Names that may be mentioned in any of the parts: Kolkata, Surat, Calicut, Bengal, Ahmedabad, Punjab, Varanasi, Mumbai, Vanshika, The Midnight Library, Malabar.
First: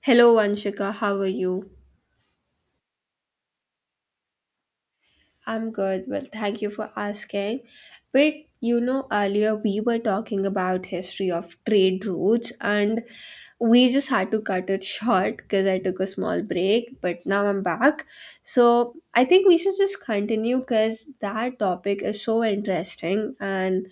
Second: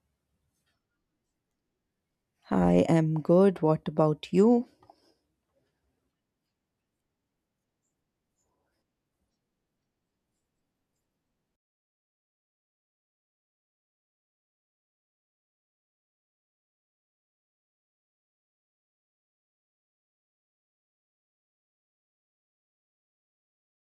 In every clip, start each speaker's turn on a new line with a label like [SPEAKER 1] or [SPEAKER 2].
[SPEAKER 1] Hello, Vanshika. How are you?
[SPEAKER 2] I am good. What about you?
[SPEAKER 1] I'm good. Well, thank you for asking. But you know, earlier we were talking about history of trade routes, and we just had to cut it short because I took a small break. But now I'm back, so I think we should just continue because that topic is so interesting, and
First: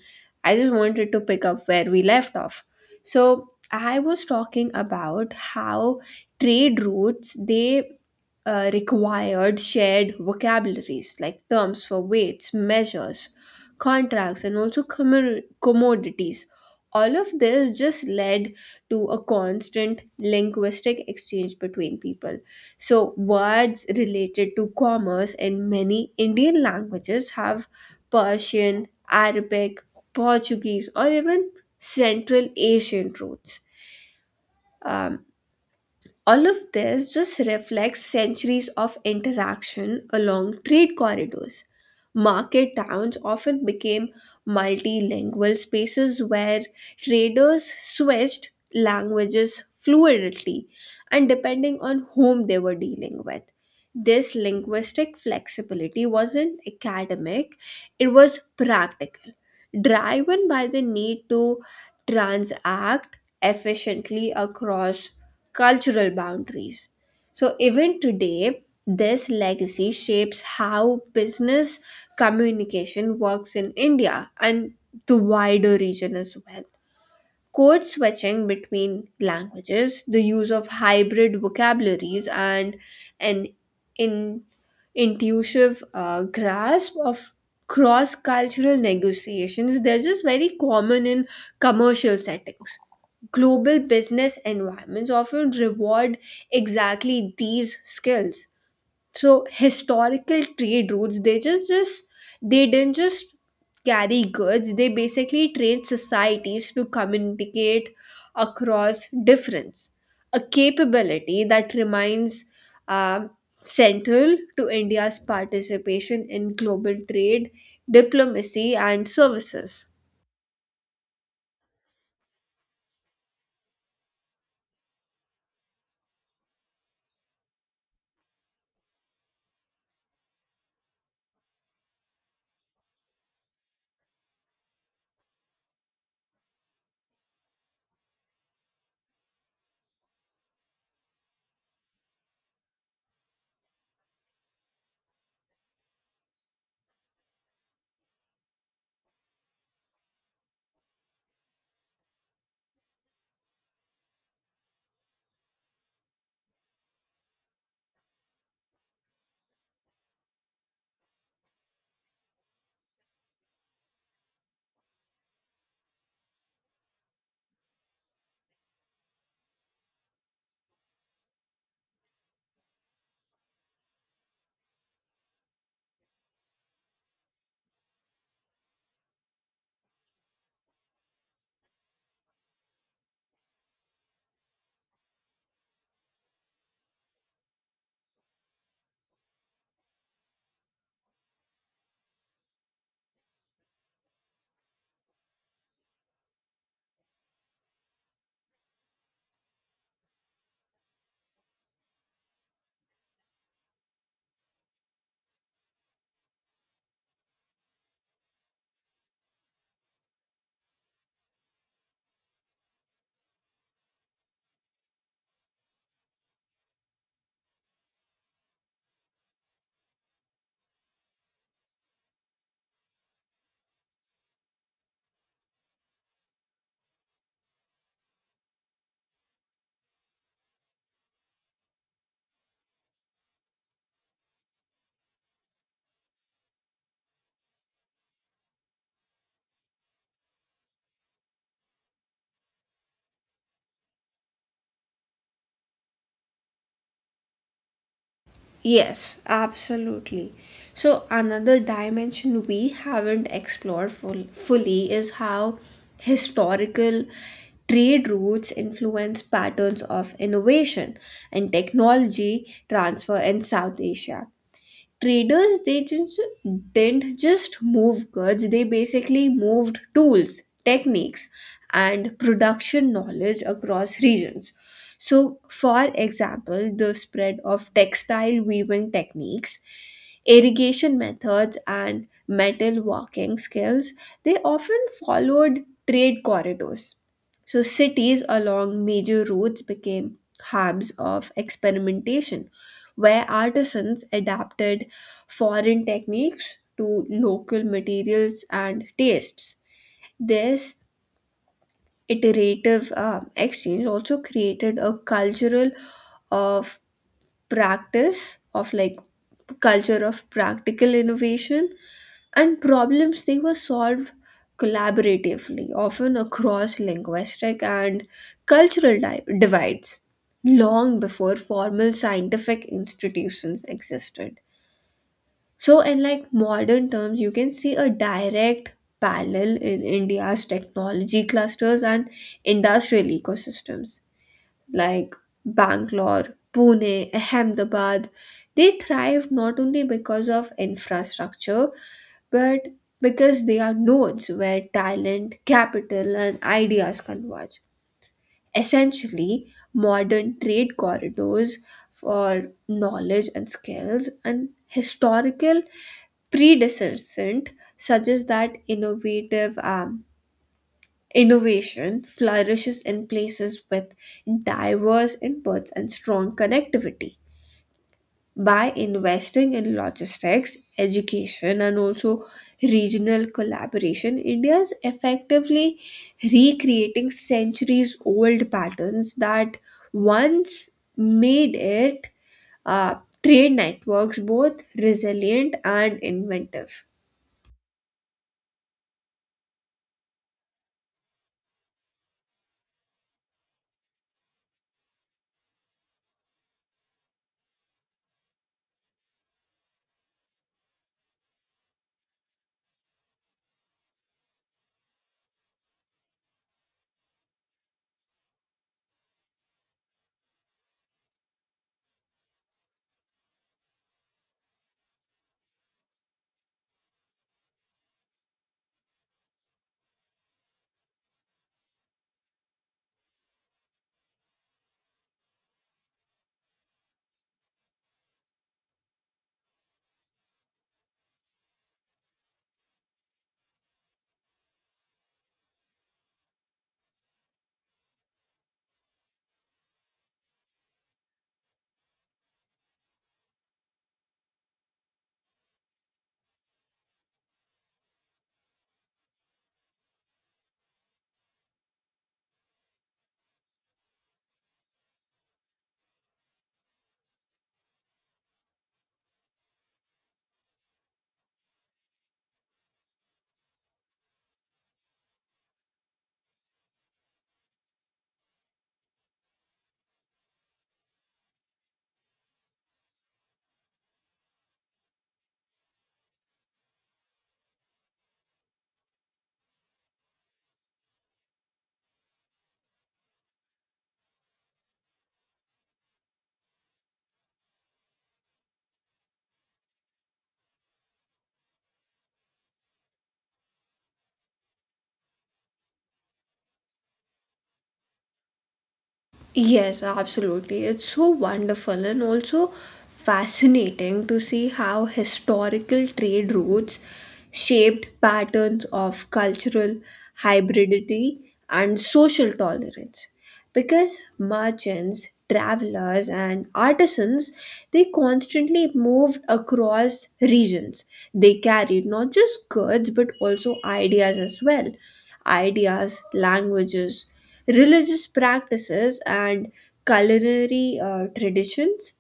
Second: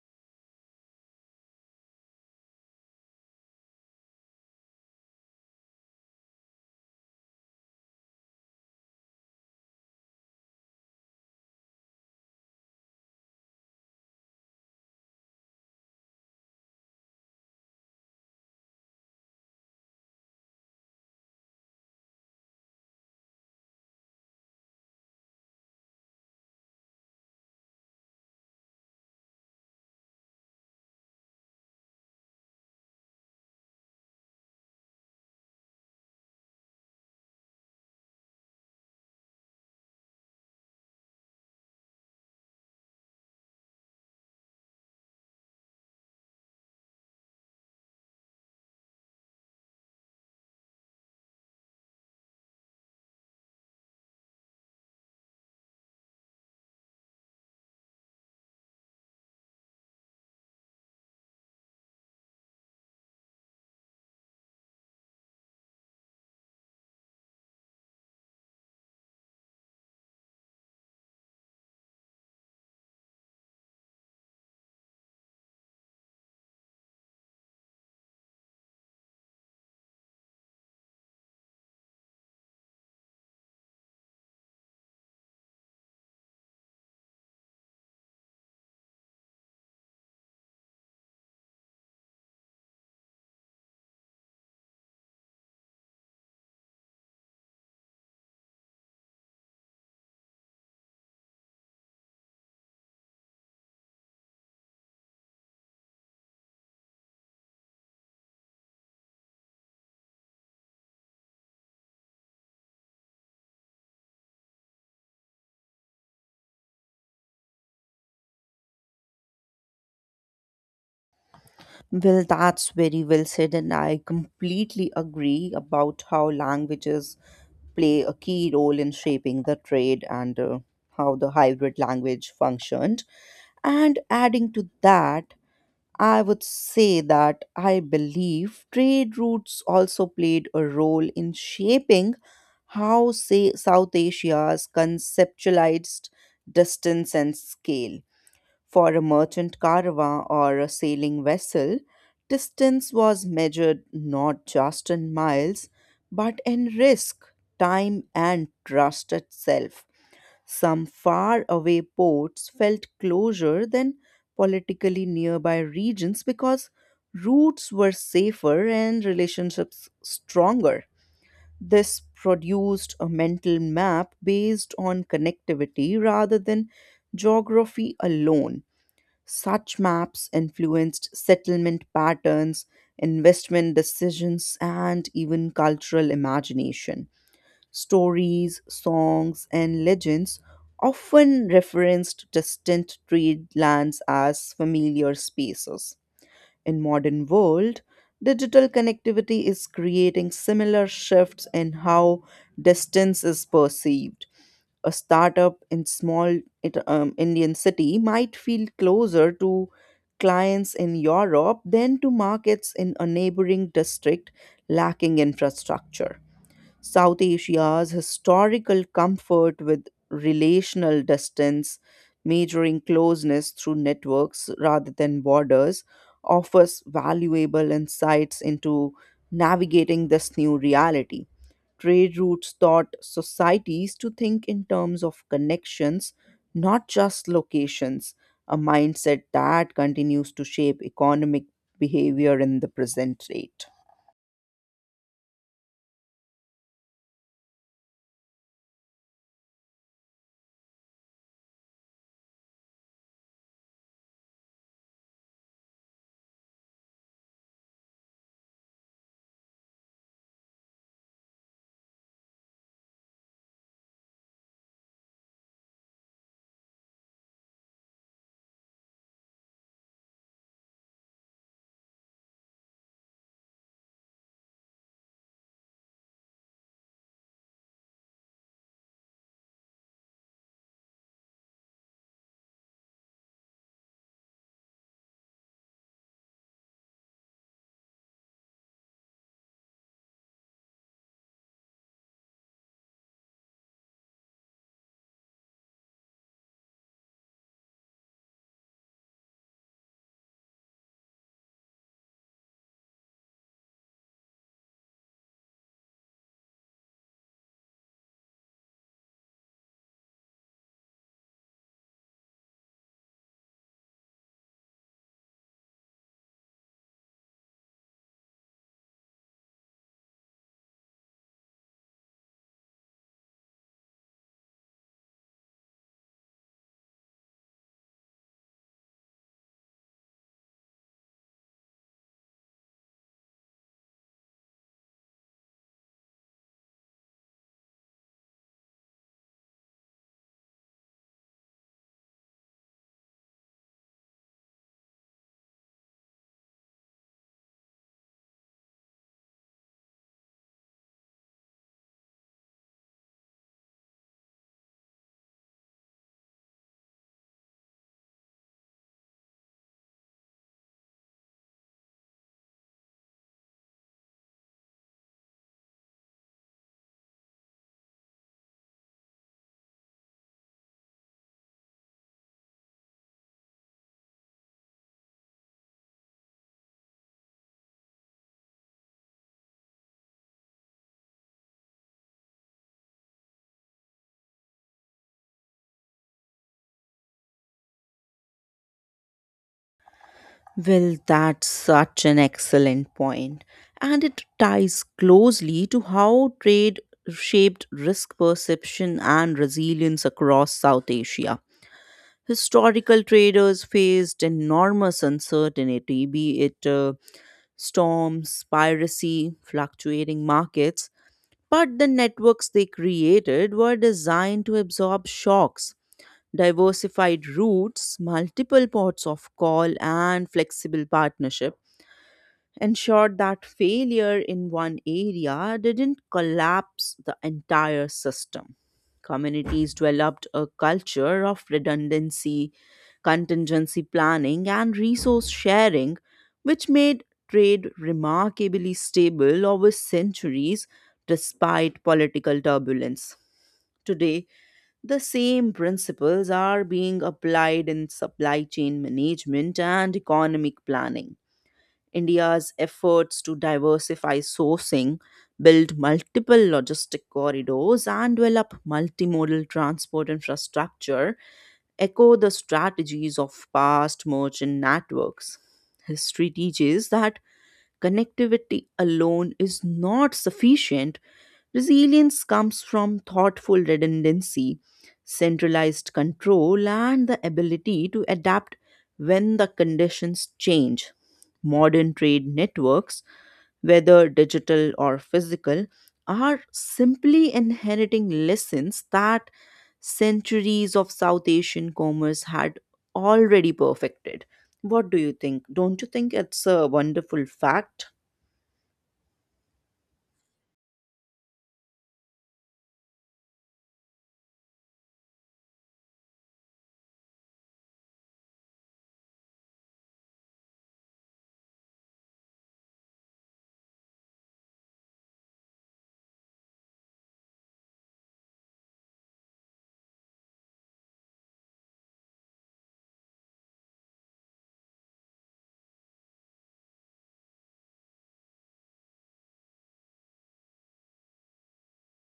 [SPEAKER 1] I just wanted to pick up where we left off. So I was talking about how trade routes they required shared vocabularies like terms for weights, measures, contracts, and also commodities. All of this just led to a constant linguistic exchange between people. So, words related to commerce in many Indian languages have Persian, Arabic, Portuguese, or even Central Asian roots. Um, all of this just reflects centuries of interaction along trade corridors. Market towns often became multilingual spaces where traders switched languages fluidly and depending on whom they were dealing with. This linguistic flexibility wasn't academic, it was practical, driven by the need to transact efficiently across cultural boundaries. So, even today, this legacy shapes how business communication works in India and the wider region as well. Code switching between languages, the use of hybrid vocabularies, and an in, intuitive grasp of cross cultural negotiations, they're just very common in commercial settings. Global business environments often reward exactly these skills, so historical trade routes they just they didn't just carry goods, they basically trained societies to communicate across difference, a capability that remains um, central to India's participation in global trade, diplomacy, and services.
[SPEAKER 2] Well, that's very well said, and I completely agree about how languages play a key role in shaping the trade and how the hybrid language functioned. And adding to that, I would say that I believe trade routes also played a role in shaping how, say, South Asia's conceptualized distance and scale. For a merchant caravan or a sailing vessel, distance was measured not just in miles, but in risk, time, and trust itself. Some faraway ports felt closer than politically nearby regions because routes were safer and relationships stronger. This produced a mental map based on connectivity rather than geography alone. Such maps influenced settlement patterns, investment decisions, and even cultural imagination. Stories, songs, and legends often referenced distant trade lands as familiar spaces. In modern world, digital connectivity is creating similar shifts in how distance is perceived. A startup in Indian city might feel closer to clients in Europe than to markets in a neighboring district lacking infrastructure. South Asia's historical comfort with relational distance, measuring closeness through networks rather than borders, offers valuable insights into navigating this new reality. Trade routes taught societies to think in terms of connections, not just locations, a mindset that continues to shape economic behavior in the present state.
[SPEAKER 1] Yes, absolutely. So, another dimension we haven't explored fully is how historical trade routes influence patterns of innovation and technology transfer in South Asia. Traders they just didn't just move goods, they basically moved tools, techniques, and production knowledge across regions. So, for example, the spread of textile weaving techniques, irrigation methods, and metal working skills, they often followed trade corridors. So, cities along major roads became hubs of experimentation, where artisans adapted foreign techniques to local materials and tastes. This iterative exchange also created a cultural of practice of like culture of practical innovation, and problems they were solved collaboratively, often across linguistic and cultural divides long before formal scientific institutions existed. So, in like modern terms, you can see a direct parallel in India's technology clusters and industrial ecosystems like Bangalore, Pune, Ahmedabad. They thrived not only because of infrastructure but because they are nodes where talent, capital, and ideas converge. Essentially, modern trade corridors for knowledge and skills, and historical predecessant suggest that innovative innovation flourishes in places with diverse inputs and strong connectivity. By investing in logistics, education, and also regional collaboration, India is effectively recreating centuries old patterns that once made it uh, trade networks both resilient and inventive.
[SPEAKER 2] Well, that's such an excellent point, and it ties closely to how trade shaped risk perception and resilience across South Asia. Historical traders faced enormous uncertainty, be it storms, piracy, fluctuating markets, but the networks they created were designed to absorb shocks. Diversified routes, multiple ports of call, and flexible partnership ensured that failure in one area didn't collapse the entire system. Communities developed a culture of redundancy, contingency planning, and resource sharing, which made trade remarkably stable over centuries despite political turbulence. Today, the same principles are being applied in supply chain management and economic planning. India's efforts to diversify sourcing, build multiple logistic corridors, and develop multimodal transport infrastructure echo the strategies of past merchant networks. History teaches that connectivity alone is not sufficient. Resilience comes from thoughtful redundancy, centralized control, and the ability to adapt when the conditions change. Modern trade networks, whether digital or physical, are simply inheriting lessons that centuries of South Asian commerce had already perfected. What do you think? Don't you think it's a wonderful fact?
[SPEAKER 1] Yes, absolutely. It's so wonderful and also fascinating to see how historical trade routes shaped patterns of cultural hybridity and social tolerance. Because merchants, travelers, and artisans, they constantly moved across regions. They carried not just goods but also ideas as well, ideas, languages, religious practices, and culinary traditions.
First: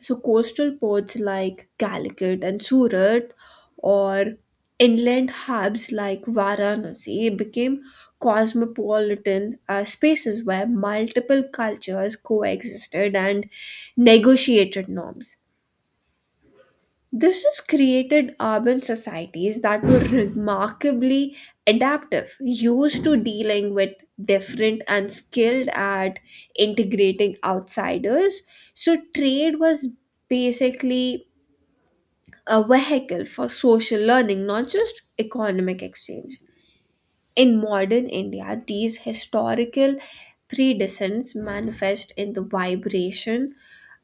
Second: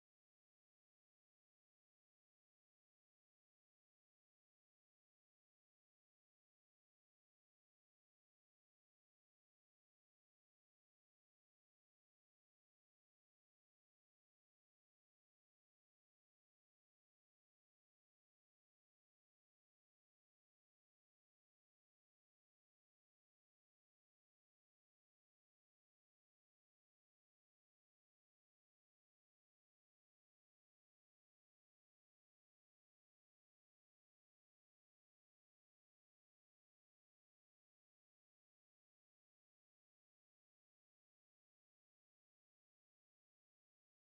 [SPEAKER 1] So, coastal ports like Calicut and Surat, or inland hubs like Varanasi, became cosmopolitan spaces where multiple cultures coexisted and negotiated norms. This has created urban societies that were remarkably adaptive, used to dealing with different and skilled at integrating outsiders. So, trade was basically a vehicle for social learning, not just economic exchange. In modern India, these historical precedents manifest in the vibration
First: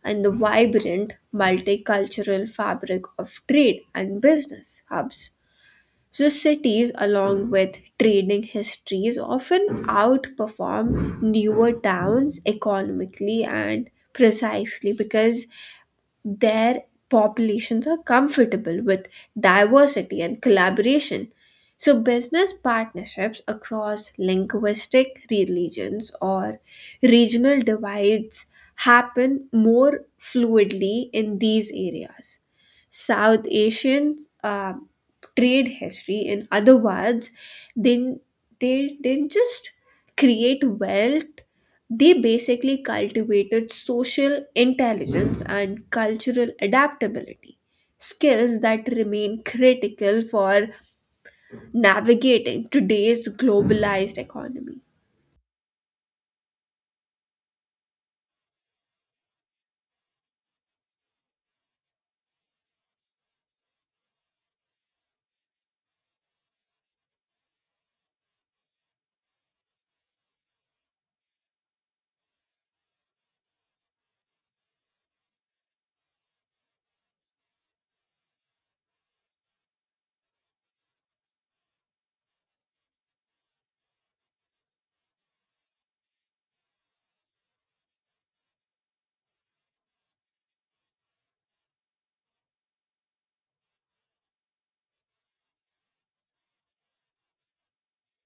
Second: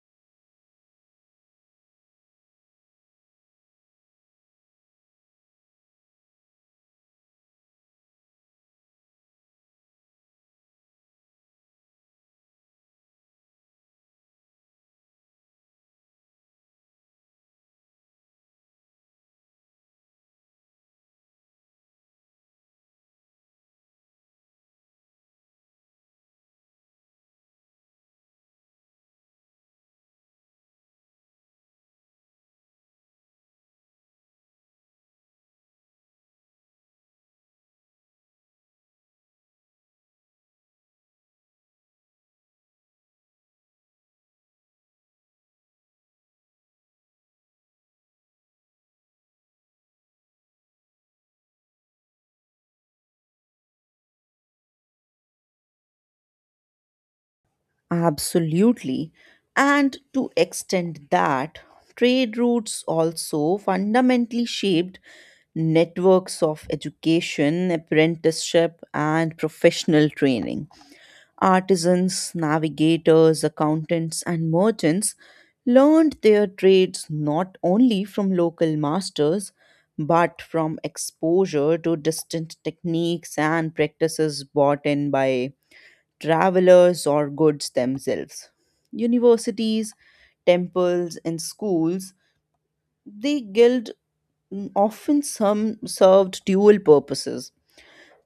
[SPEAKER 1] and the vibrant multicultural fabric of trade and business hubs. So, cities, along with trading histories, often outperform newer towns economically and precisely because their populations are comfortable with diversity and collaboration. So, business partnerships across linguistic religions or regional divides happen more fluidly in these areas. South Asian uh, trade history, in other words, they, they didn't just create wealth, they basically cultivated social intelligence and cultural adaptability, skills that remain critical for navigating today's globalized economy.
[SPEAKER 2] Absolutely. And to extend that, trade routes also fundamentally shaped networks of education, apprenticeship, and professional training. Artisans, navigators, accountants, and merchants learned their trades not only from local masters but from exposure to distant techniques and practices brought in by travelers or goods themselves. Universities, temples, and schools, they often some served dual purposes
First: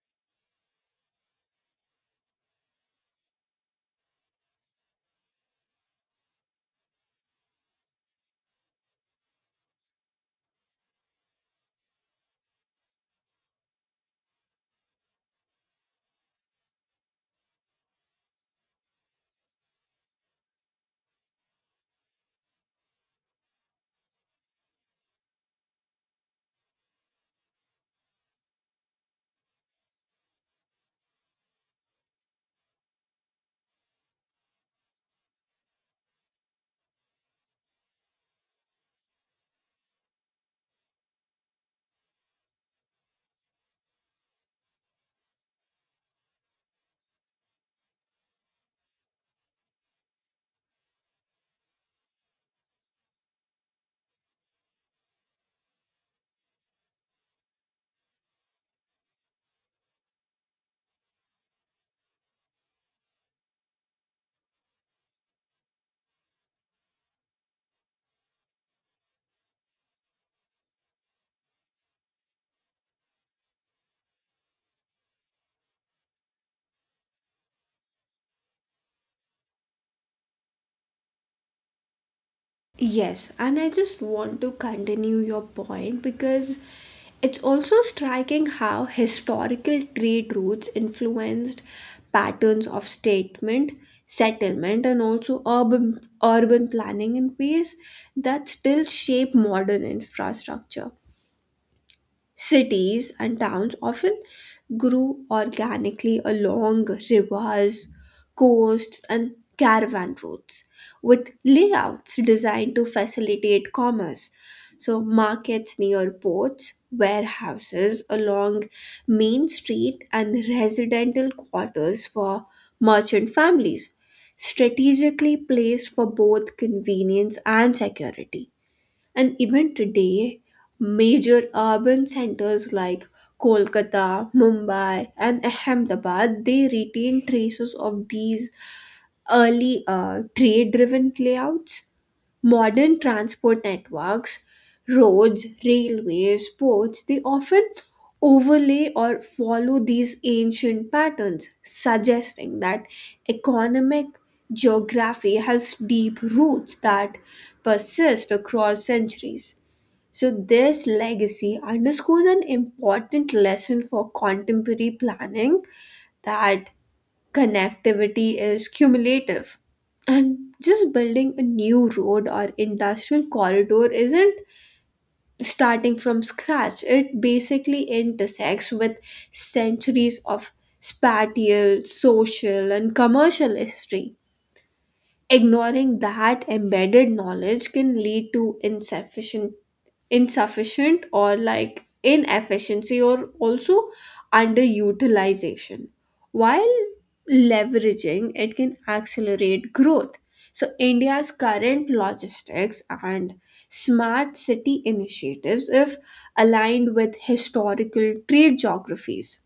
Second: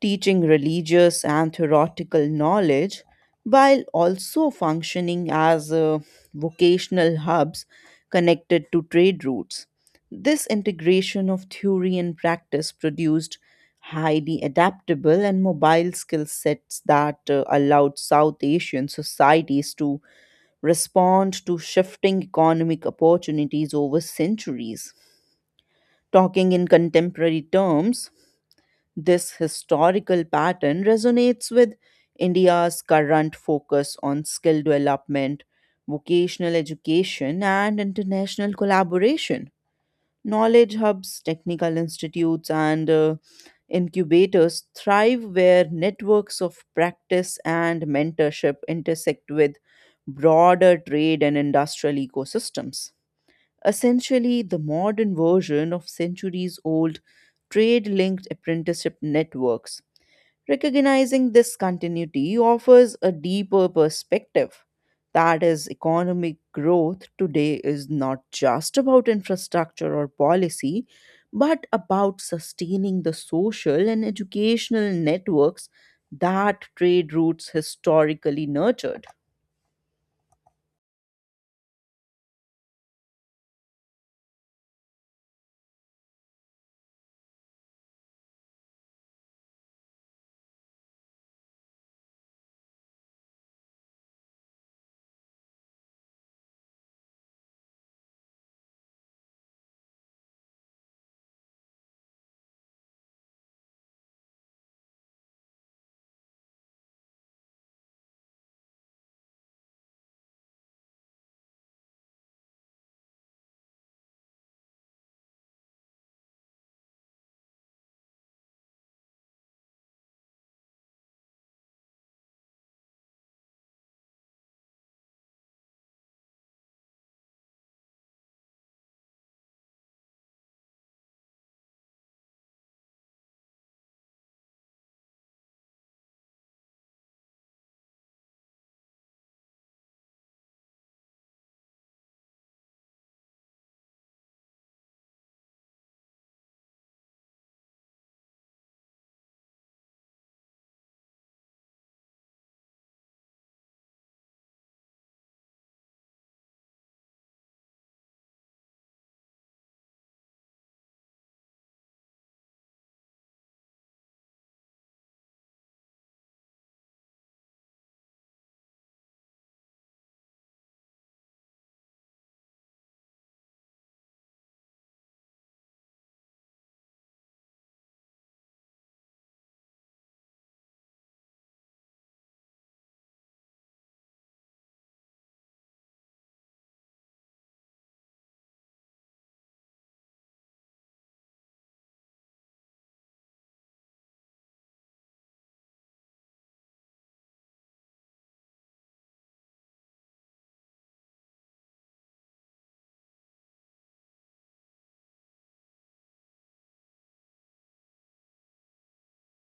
[SPEAKER 2] teaching religious and theoretical knowledge while also functioning as vocational hubs connected to trade routes. This integration of theory and practice produced highly adaptable and mobile skill sets that allowed South Asian societies to respond to shifting economic opportunities over centuries. Talking in contemporary terms, this historical pattern resonates with India's current focus on skill development, vocational education, and international collaboration. Knowledge hubs, technical institutes, and incubators thrive where networks of practice and mentorship intersect with broader trade and industrial ecosystems, essentially the modern version of centuries old trade linked apprenticeship networks. Recognizing this continuity offers a deeper perspective. That is, economic growth today is not just about infrastructure or policy, but about sustaining the social and educational networks that trade routes historically nurtured.
[SPEAKER 1] Yes, and I just want to continue your point because it's also striking how historical trade routes influenced patterns of settlement, and also urban planning in ways that still shape modern infrastructure. Cities and towns often grew organically along rivers, coasts, and caravan routes, with layouts designed to facilitate commerce. So, markets near ports, warehouses along Main Street, and residential quarters for merchant families, strategically placed for both convenience and security. And even today, major urban centers like Kolkata, Mumbai, and Ahmedabad, they retain traces of these early trade-driven layouts. Modern transport networks, roads, railways, ports, they often overlay or follow these ancient patterns, suggesting that economic geography has deep roots that persist across centuries. So, this legacy underscores an important lesson for contemporary planning, that connectivity is cumulative. And just building a new road or industrial corridor isn't starting from scratch, it basically intersects with centuries of spatial, social, and commercial history. Ignoring that embedded knowledge can lead to insufficient insufficient or like inefficiency or also underutilization, while leveraging it can accelerate growth. So India's current logistics and smart city initiatives, if aligned with historical trade geographies,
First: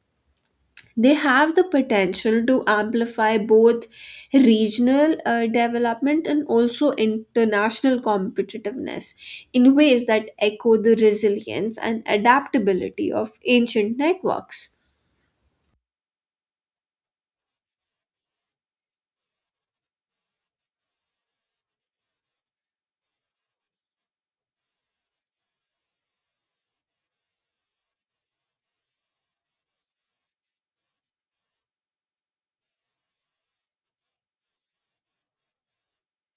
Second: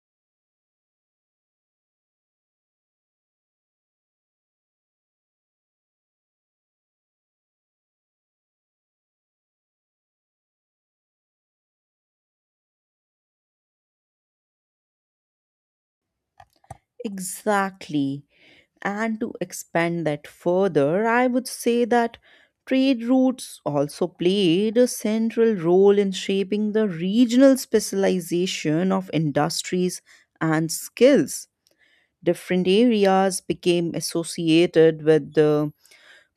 [SPEAKER 1] they have the potential to amplify both regional development and also international competitiveness in ways that echo the resilience and adaptability of ancient networks.
[SPEAKER 2] Exactly. And to expand that further, I would say that trade routes also played a central role in shaping the regional specialization of industries and skills. Different areas became associated with the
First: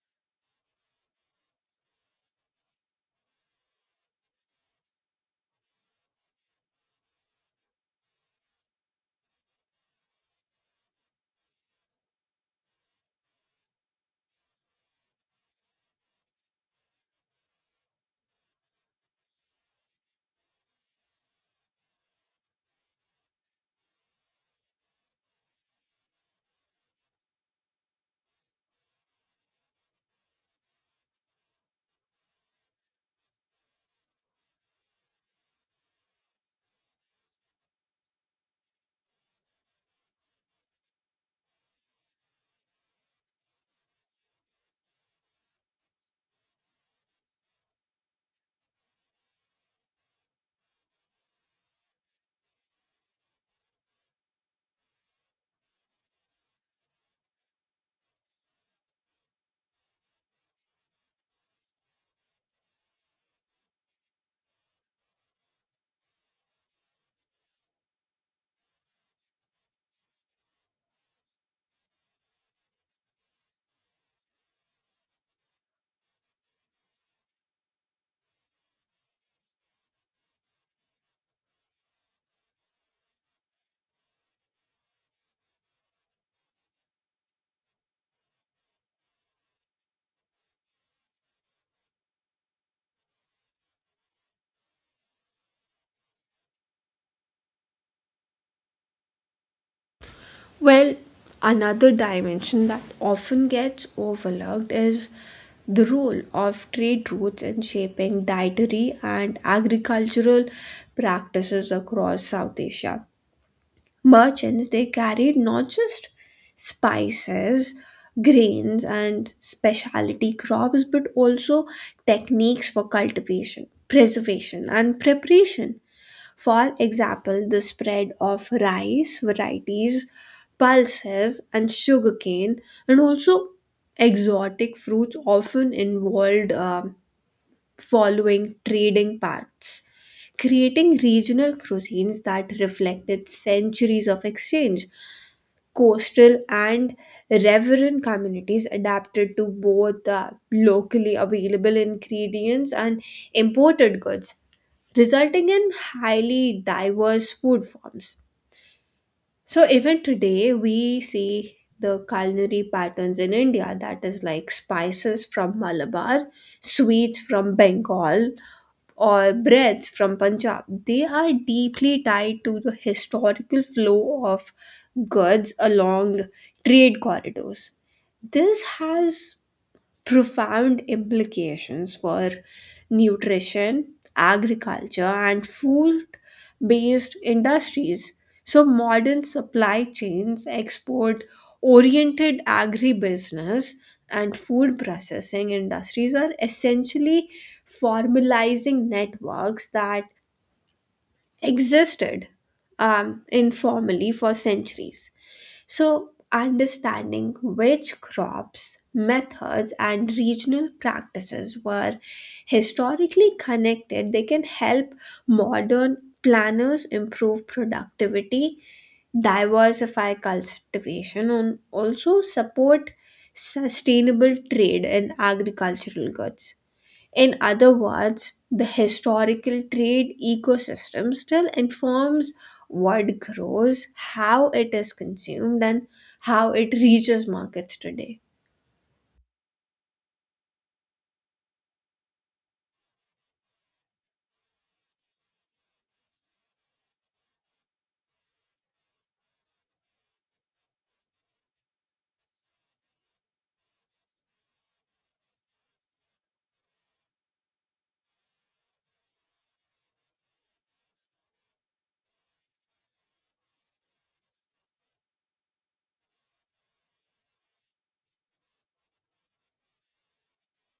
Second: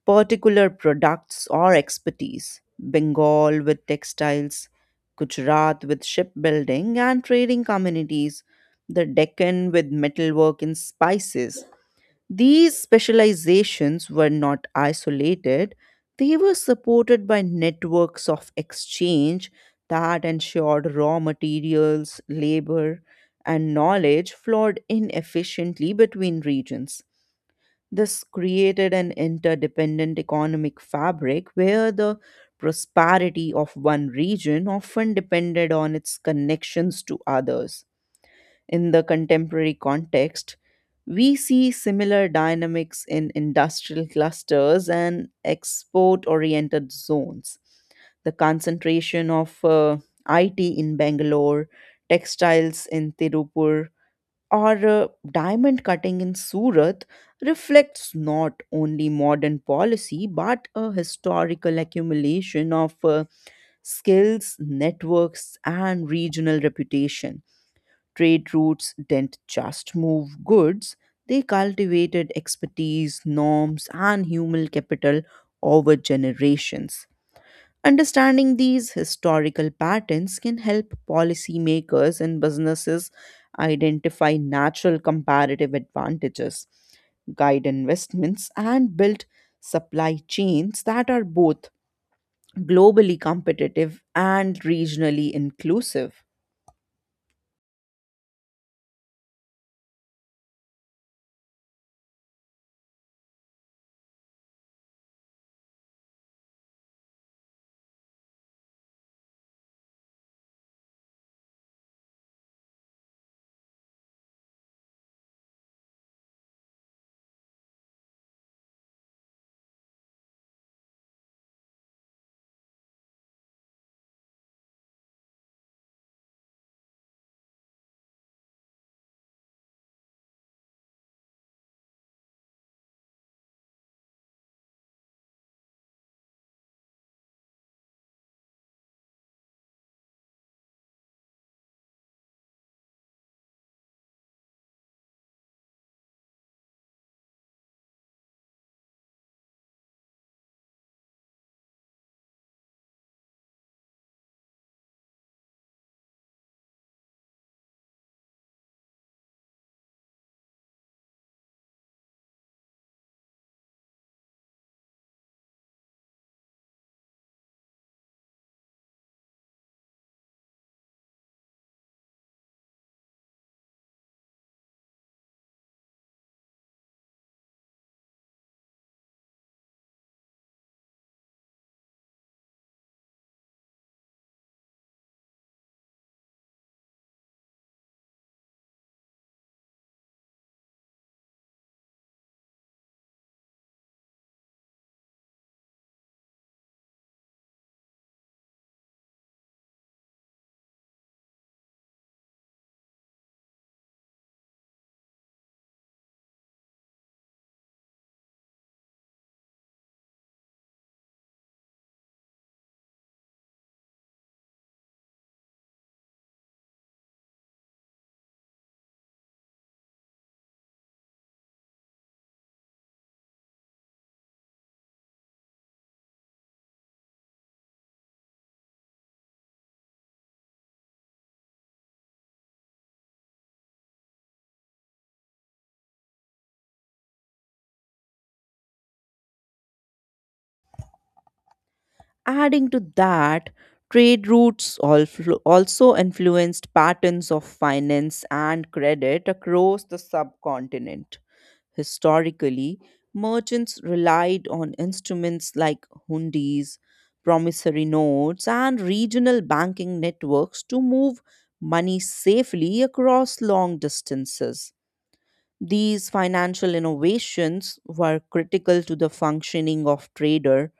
[SPEAKER 2] particular products or expertise. Bengal with textiles, Gujarat with shipbuilding and trading communities, the Deccan with metalwork and spices. These specializations were not isolated, they were supported by networks of exchange that ensured raw materials, labor, and knowledge flowed inefficiently between regions. This created an interdependent economic fabric where the prosperity of one region often depended on its connections to others. In the contemporary context, we see similar dynamics in industrial clusters and export oriented zones. The concentration of IT in Bangalore, textiles in Tirupur, or diamond cutting in Surat reflects not only modern policy but a historical accumulation of skills, networks, and regional reputation. Trade routes didn't just move goods, they cultivated expertise, norms, and human capital over generations. Understanding these historical patterns can help policymakers and businesses identify natural comparative advantages, guide investments, and build supply chains that are both globally competitive and regionally inclusive.
[SPEAKER 1] Well, another dimension that often gets overlooked is the role of trade routes in shaping dietary and agricultural practices across South Asia. Merchants they carried not just spices, grains, and specialty crops but also techniques for cultivation, preservation, and preparation. For example, the spread of rice varieties, pulses, and sugarcane, and also exotic fruits often involved following trading paths, creating regional cuisines that reflected centuries of exchange. Coastal and reverent communities adapted to both the locally available ingredients and imported goods, resulting in highly diverse food forms. So, even today, we see the culinary patterns in India, that is like spices from Malabar, sweets from Bengal, or breads from Punjab, they are deeply tied to the historical flow of goods along trade corridors. This has profound implications for nutrition, agriculture, and food based industries. So, modern supply chains, export oriented agribusiness, and food processing industries are essentially formalizing networks that existed informally for centuries. So, understanding which crops, methods, and regional practices were historically connected, they can help modern planners improve productivity, diversify cultivation, and also support sustainable trade in agricultural goods. In other words, the historical trade ecosystem still informs what grows, how it is consumed, and how it reaches markets today.
[SPEAKER 2] Adding to that, trade routes also influenced patterns of finance and credit across the subcontinent. Historically, merchants relied on instruments like hundis, promissory notes, and regional banking networks to move money safely across long distances. These financial innovations were critical to the functioning of trader.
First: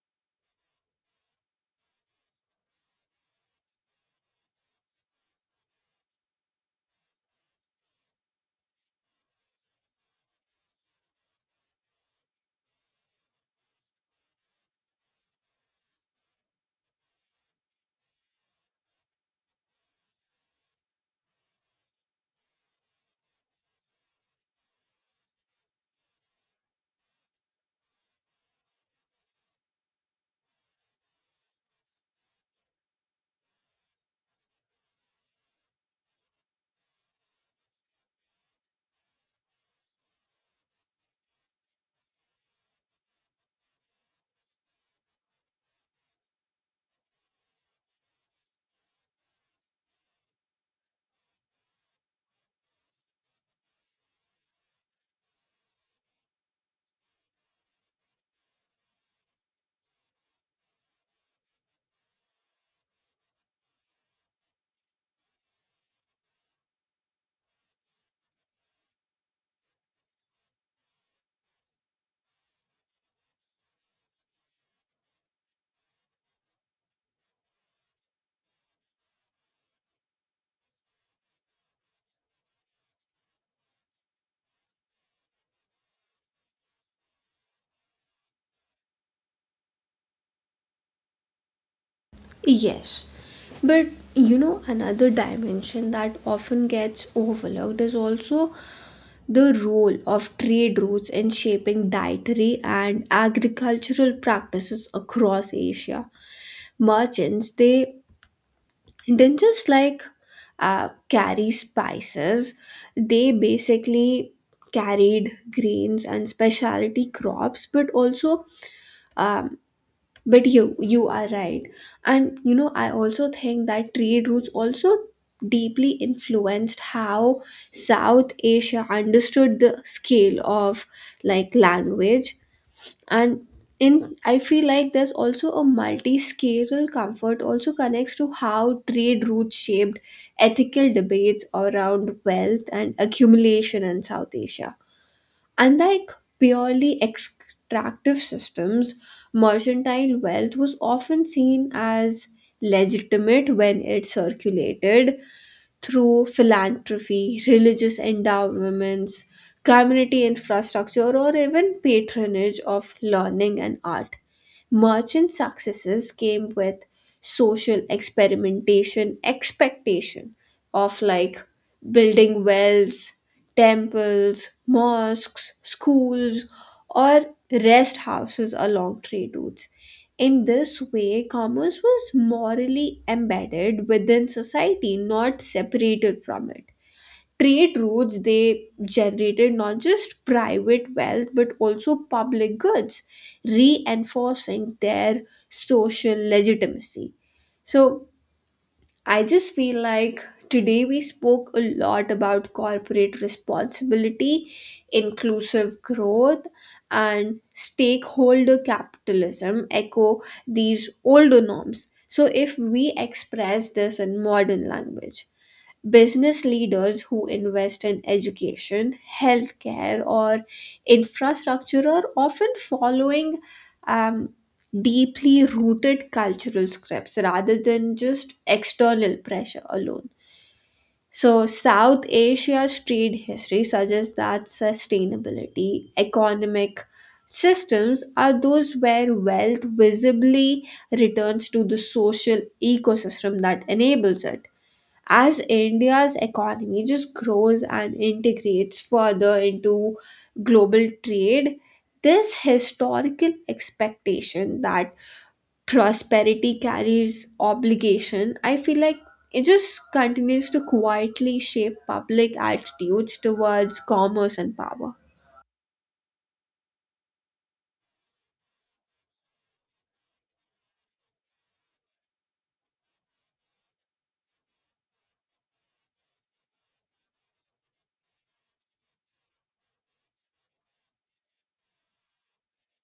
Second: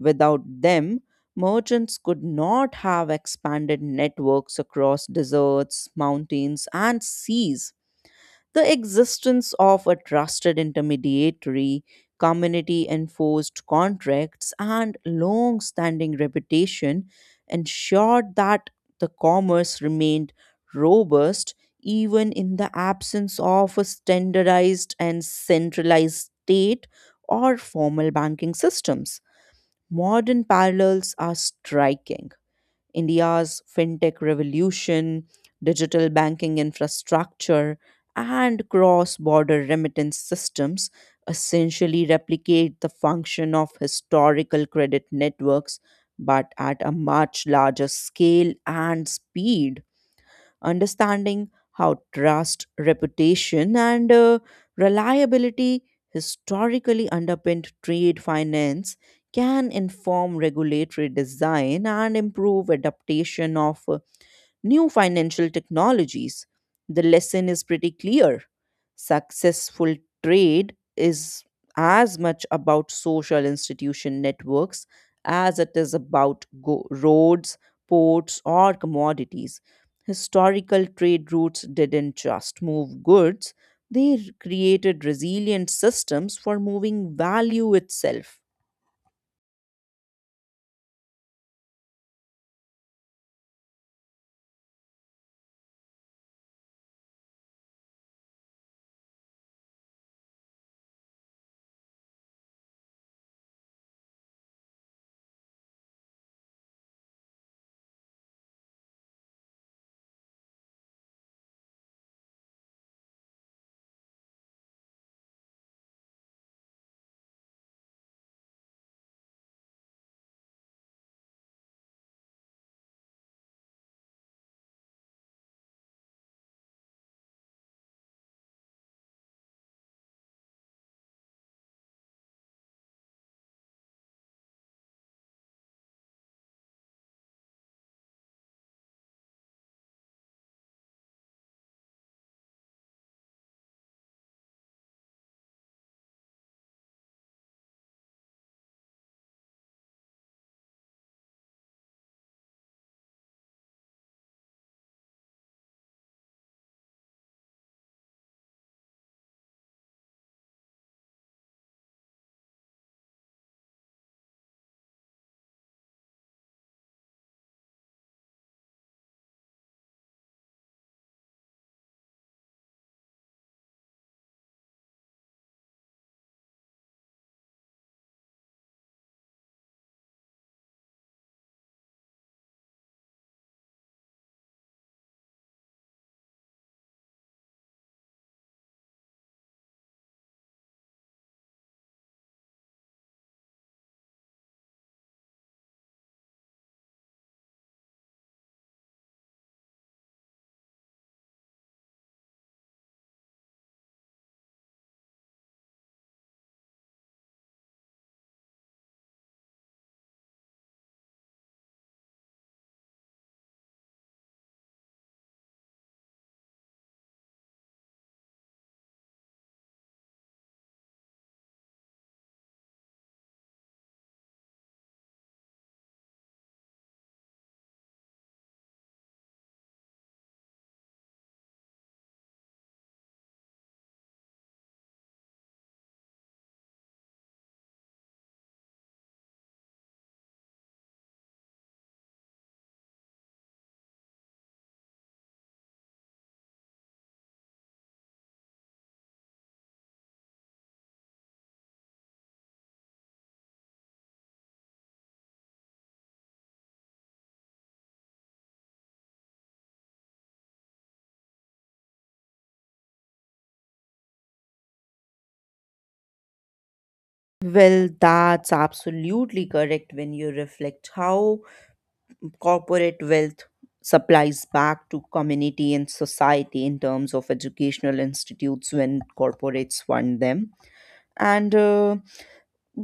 [SPEAKER 2] Without them, merchants could not have expanded networks across deserts, mountains, and seas. The existence of a trusted intermediary, community enforced contracts, and long standing reputation ensured that the commerce remained robust even in the absence of a standardized and centralized state or formal banking systems. Modern parallels are striking. India's fintech revolution, digital banking infrastructure, and cross border remittance systems essentially replicate the function of historical credit networks but at a much larger scale and speed. Understanding how trust, reputation, and reliability historically underpinned trade finance can inform regulatory design and improve adaptation of new financial technologies. The lesson is pretty clear. Successful trade is as much about social institution networks as it is about roads, ports, or commodities. Historical trade routes didn't just move goods, they created resilient systems for moving value itself.
[SPEAKER 1] Yes, but you know, another dimension that often gets overlooked is also the role of trade routes in shaping dietary and agricultural practices across Asia. Merchants, they dangers like carry spices, they basically carried grains and specialty crops but also um, but you are right. And you know, I also think that trade routes also deeply influenced how South Asia understood the scale of like language. And in, I feel like there's also a multi-scale comfort also connects to how trade routes shaped ethical debates around wealth and accumulation in South Asia. Unlike purely extractive systems, mercantile wealth was often seen as legitimate when it circulated through philanthropy, religious endowments, community infrastructure, or even patronage of learning and art. Merchant successes came with social experimentation, expectation of like building wells, temples, mosques, schools, or rest houses along trade routes. In this way, commerce was morally embedded within society, not separated from it. Trade routes they generated not just private wealth but also public goods, reinforcing their social legitimacy. So I just feel like today we spoke a lot about corporate responsibility, inclusive growth, and stakeholder capitalism echo these older norms. So, if we express this in modern language, business leaders who invest in education, healthcare, or infrastructure are often following um, deeply rooted cultural scripts rather than just external pressure alone. So, South Asia's trade history suggests that sustainability, economic systems are those where wealth visibly returns to the social ecosystem that enables it. As India's economy just grows and integrates further into global trade, this historical expectation that prosperity carries obligation, I feel like it just continues to quietly shape public attitudes towards commerce and power.
[SPEAKER 2] Well, that's absolutely correct when you reflect how corporate wealth supplies back to community and society in terms of educational institutes when corporates fund them, and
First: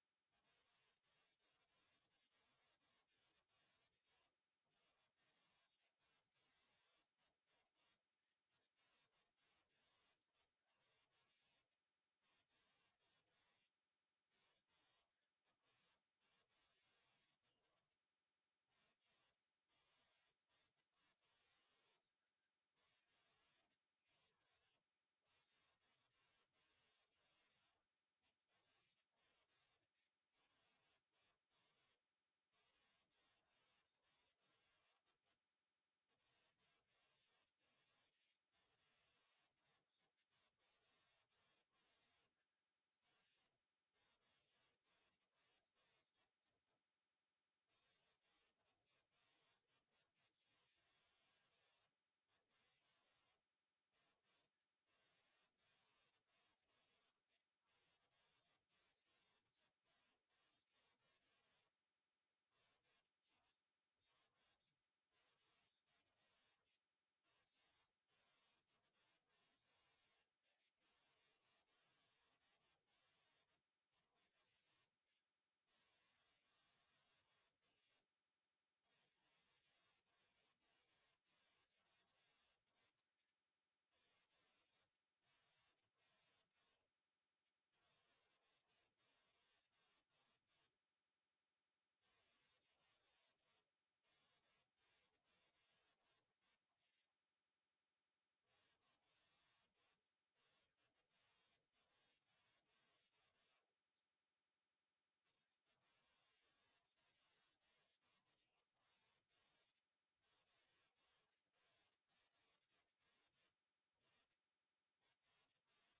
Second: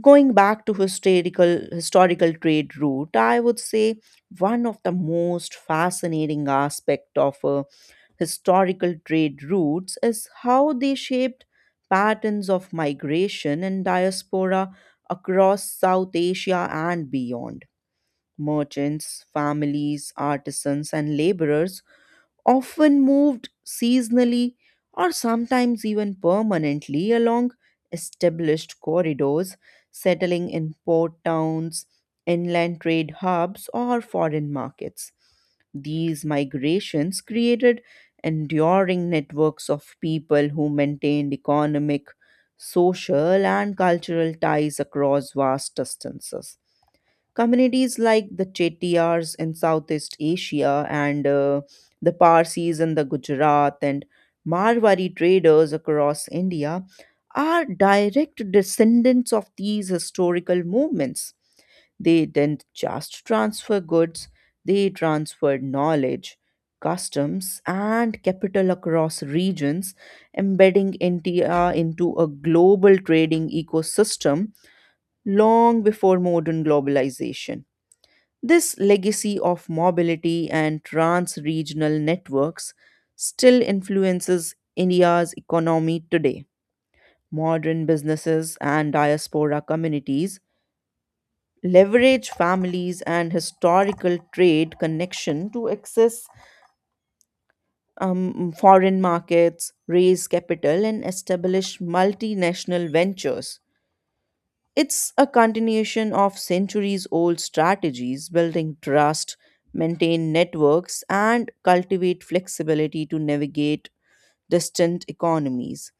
[SPEAKER 2] going back to historical trade route, I would say one of the most fascinating aspect of historical trade routes is how they shaped patterns of migration and diaspora across South Asia and beyond. Merchants, families, artisans, and laborers often moved seasonally or sometimes even permanently along established corridors, settling in port towns, inland trade hubs, or foreign markets. These migrations created enduring networks of people who maintained economic, social, and cultural ties across vast distances. Communities like the Chettiars in Southeast Asia and the Parsis in the Gujarat and Marwari traders across India are direct descendants of these historical movements. They didn't just transfer goods, they transferred knowledge, customs, and capital across regions, embedding India into a global trading ecosystem long before modern globalization. This legacy of mobility and trans regional networks still influences India's economy today. Modern businesses and diaspora communities leverage families and historical trade connection to access foreign markets, raise capital, and establish multinational ventures. It's a continuation of centuries old strategies building trust, maintain networks, and cultivate flexibility to navigate distant economies.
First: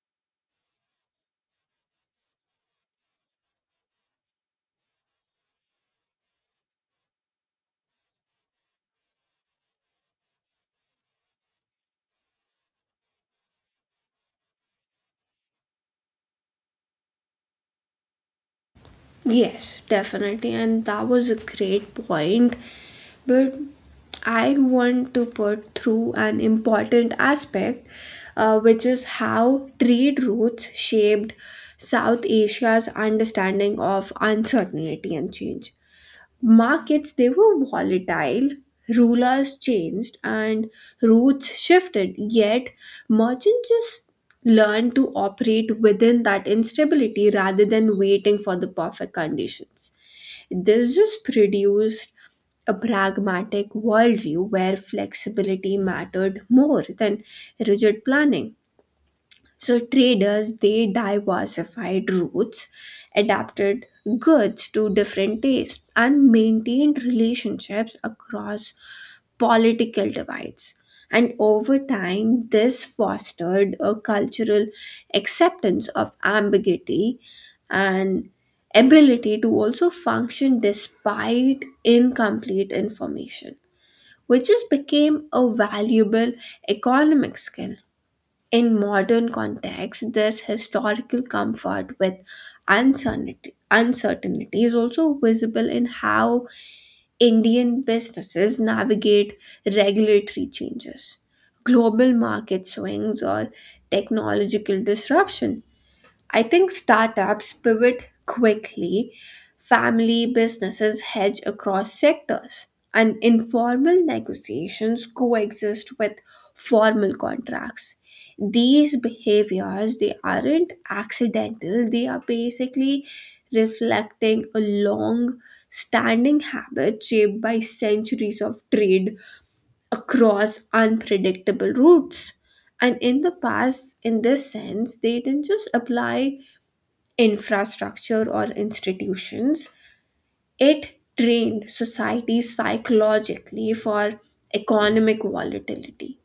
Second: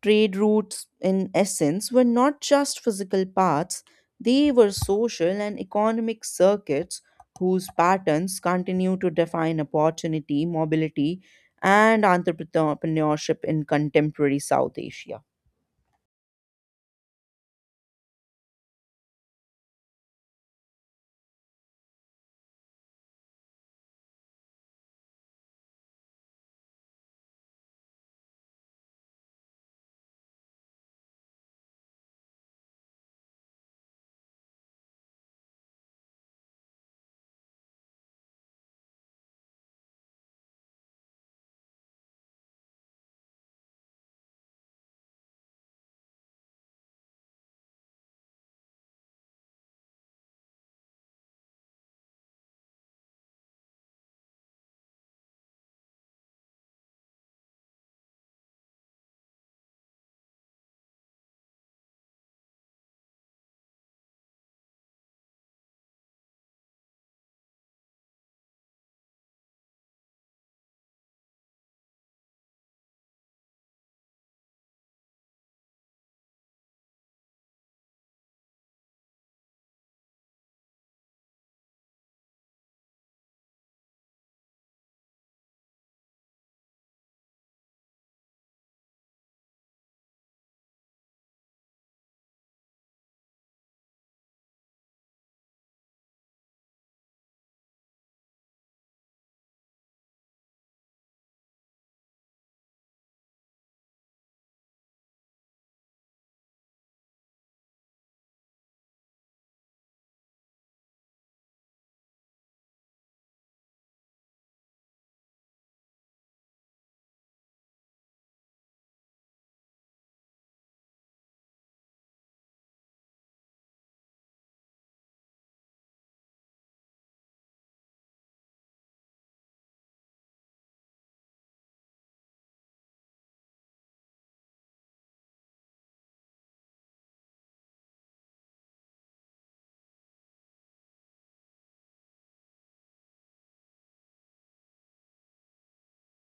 [SPEAKER 2] Trade routes, in essence, were not just physical paths, they were social and economic circuits whose patterns continue to define opportunity, mobility, and entrepreneurship in contemporary South Asia.
[SPEAKER 1] Yes, definitely. And that was a great point. But I want to put through an important aspect, which is how trade routes shaped South Asia's understanding of uncertainty and change. Markets they were volatile, rulers changed, and routes shifted. Yet merchants just learned to operate within that instability rather than waiting for the perfect conditions. This just produced a pragmatic worldview where flexibility mattered more than rigid planning. So traders they diversified routes, adapted goods to different tastes, and maintained relationships across political divides. And over time, this fostered a cultural acceptance of ambiguity and ability to also function despite incomplete information, which just became a valuable economic skill. In modern context, this historical comfort with uncertainty is also visible in how Indian businesses navigate regulatory changes, global market swings, or technological disruption. I think startups pivot quickly, family businesses hedge across sectors, and informal negotiations coexist with formal contracts. These behaviors they aren't accidental, they are basically reflecting a long standing habit shaped by centuries of trade across unpredictable routes. And in the past, in this sense, they didn't just apply infrastructure or institutions. It trained societies psychologically for economic volatility.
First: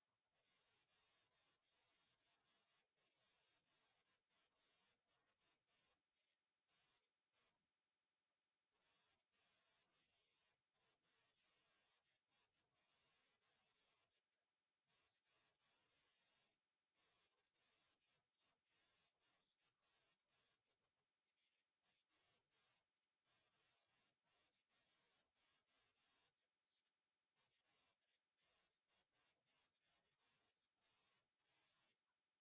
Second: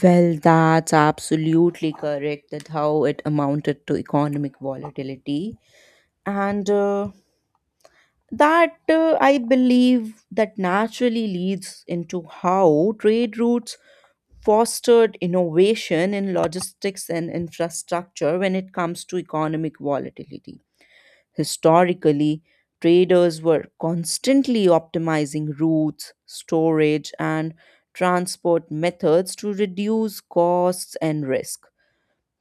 [SPEAKER 2] Well, that's absolutely correct that how it amounted to economic volatility. And that I believe that naturally leads into how trade routes fostered innovation in logistics and infrastructure when it comes to economic volatility. Historically, traders were constantly optimizing routes, storage, and transport methods to reduce costs and risk.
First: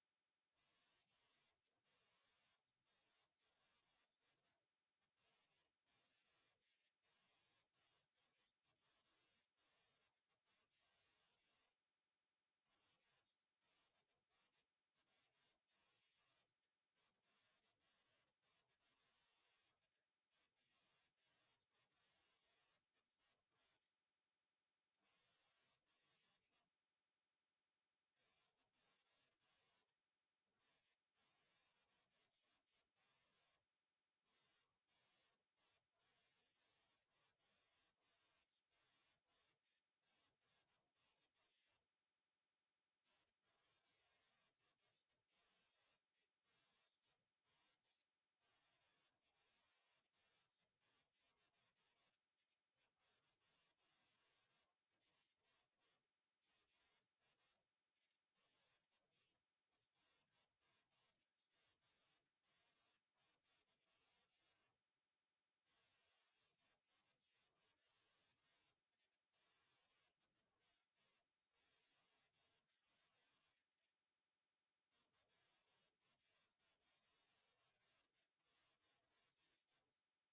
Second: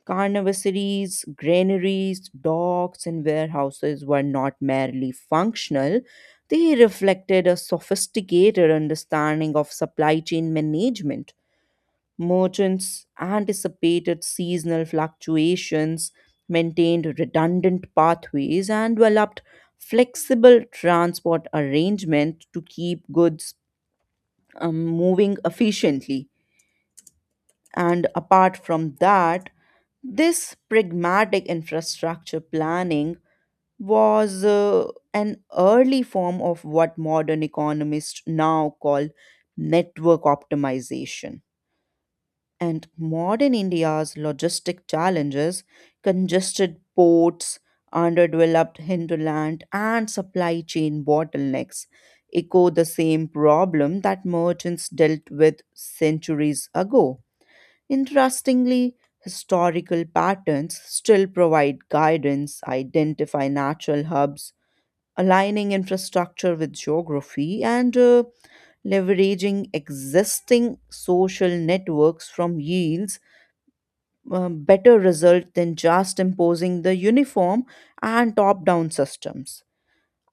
[SPEAKER 2] Carnivaries, granaries, docks, and warehouses were not merely functional, they reflected a sophisticated understanding of supply chain management. Merchants anticipated seasonal fluctuations, maintained redundant pathways, and developed flexible transport arrangements to keep goods moving efficiently. And apart from that, this pragmatic infrastructure planning was an early form of what modern economists now call network optimization. And modern India's logistic challenges, congested ports, underdeveloped hinterland, and supply chain bottlenecks echo the same problem that merchants dealt with centuries ago. Interestingly, historical patterns still provide guidance, identify natural hubs, aligning infrastructure with geography, and leveraging existing social networks from yields better result than just imposing the uniform and top down systems.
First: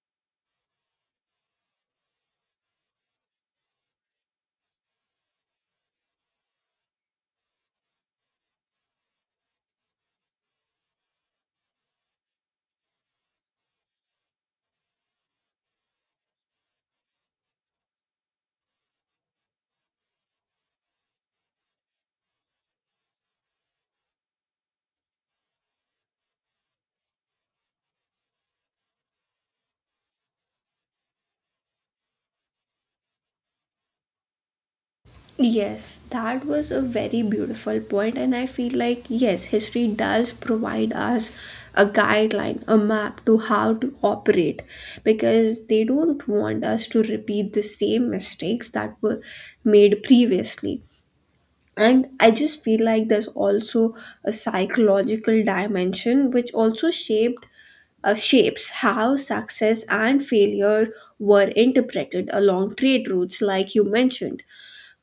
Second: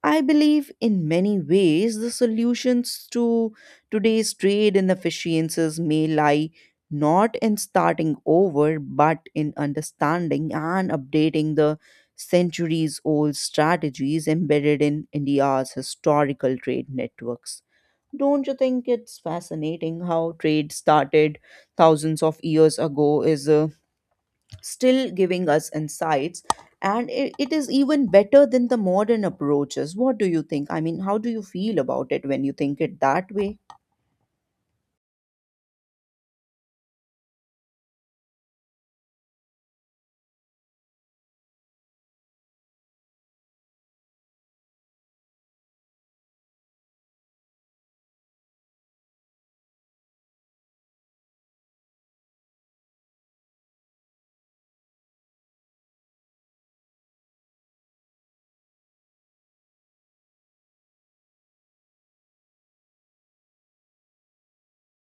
[SPEAKER 2] I believe in many ways the solutions to today's trade inefficiencies may lie not in starting over but in understanding and updating the centuries old strategies embedded in India's historical trade networks. Don't you think it's fascinating how trade started thousands of years ago is a still giving us insights, and it is even better than the modern approaches? What do you think? I mean, how do you feel about it when you think it that way?
[SPEAKER 1] Yes, that was a very beautiful point, and I feel like, yes, history does provide us a guideline, a map to how to operate because they don't want us to repeat the same mistakes that were made previously. And I just feel like there's also a psychological dimension which also shaped shapes how success and failure were interpreted along trade routes. Like you mentioned,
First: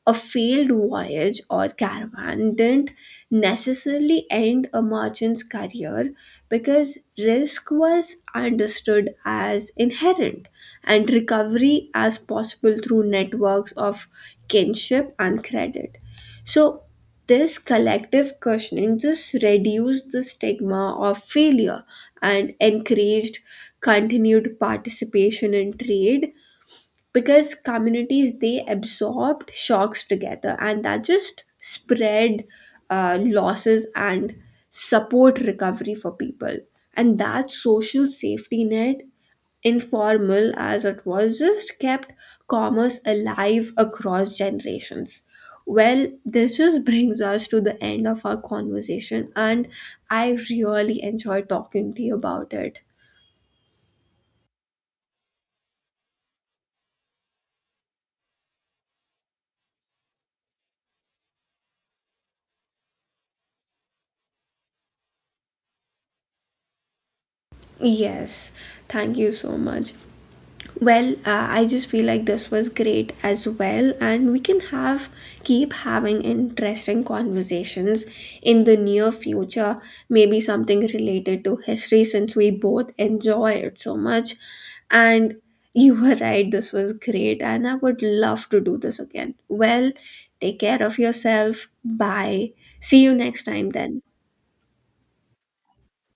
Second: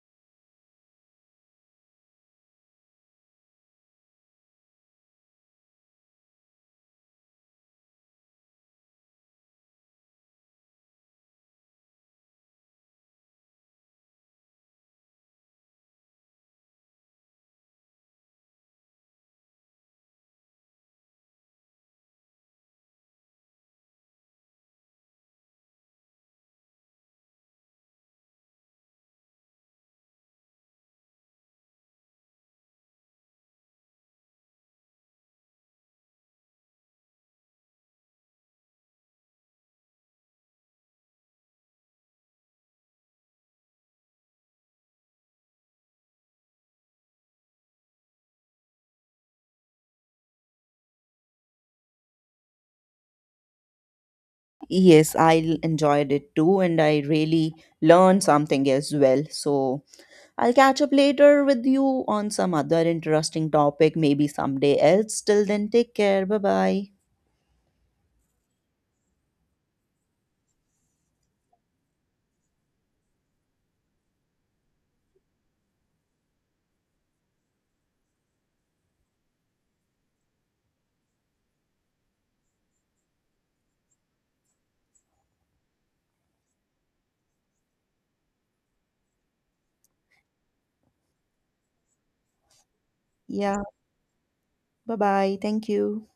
[SPEAKER 1] a failed voyage or caravan didn't necessarily end a merchant's career because risk was understood as inherent and recovery as possible through networks of kinship and credit. So, this collective cushioning just reduced the stigma of failure and encouraged continued participation in trade because communities they absorbed shocks together, and that just spread losses and support recovery for people. And that social safety net, informal as it was, just kept commerce alive across generations. Well, this just brings us to the end of our conversation, and I really enjoy talking to you about it.
[SPEAKER 2] Yes, I enjoyed it too, and I really learned something as well, so I'll catch up later with you on some other interesting topic, maybe someday else. Till then, take care. Bye bye.
[SPEAKER 1] Yes, thank you so much. Well, I just feel like this was great as well, and we can have keep having interesting conversations in the near future. Maybe something related to history since we both enjoy it so much. And you were right, this was great, and I would love to do this again. Well, take care of yourself. Bye. See you next
[SPEAKER 2] Yeah,
[SPEAKER 1] time then.
[SPEAKER 2] bye bye. Thank you.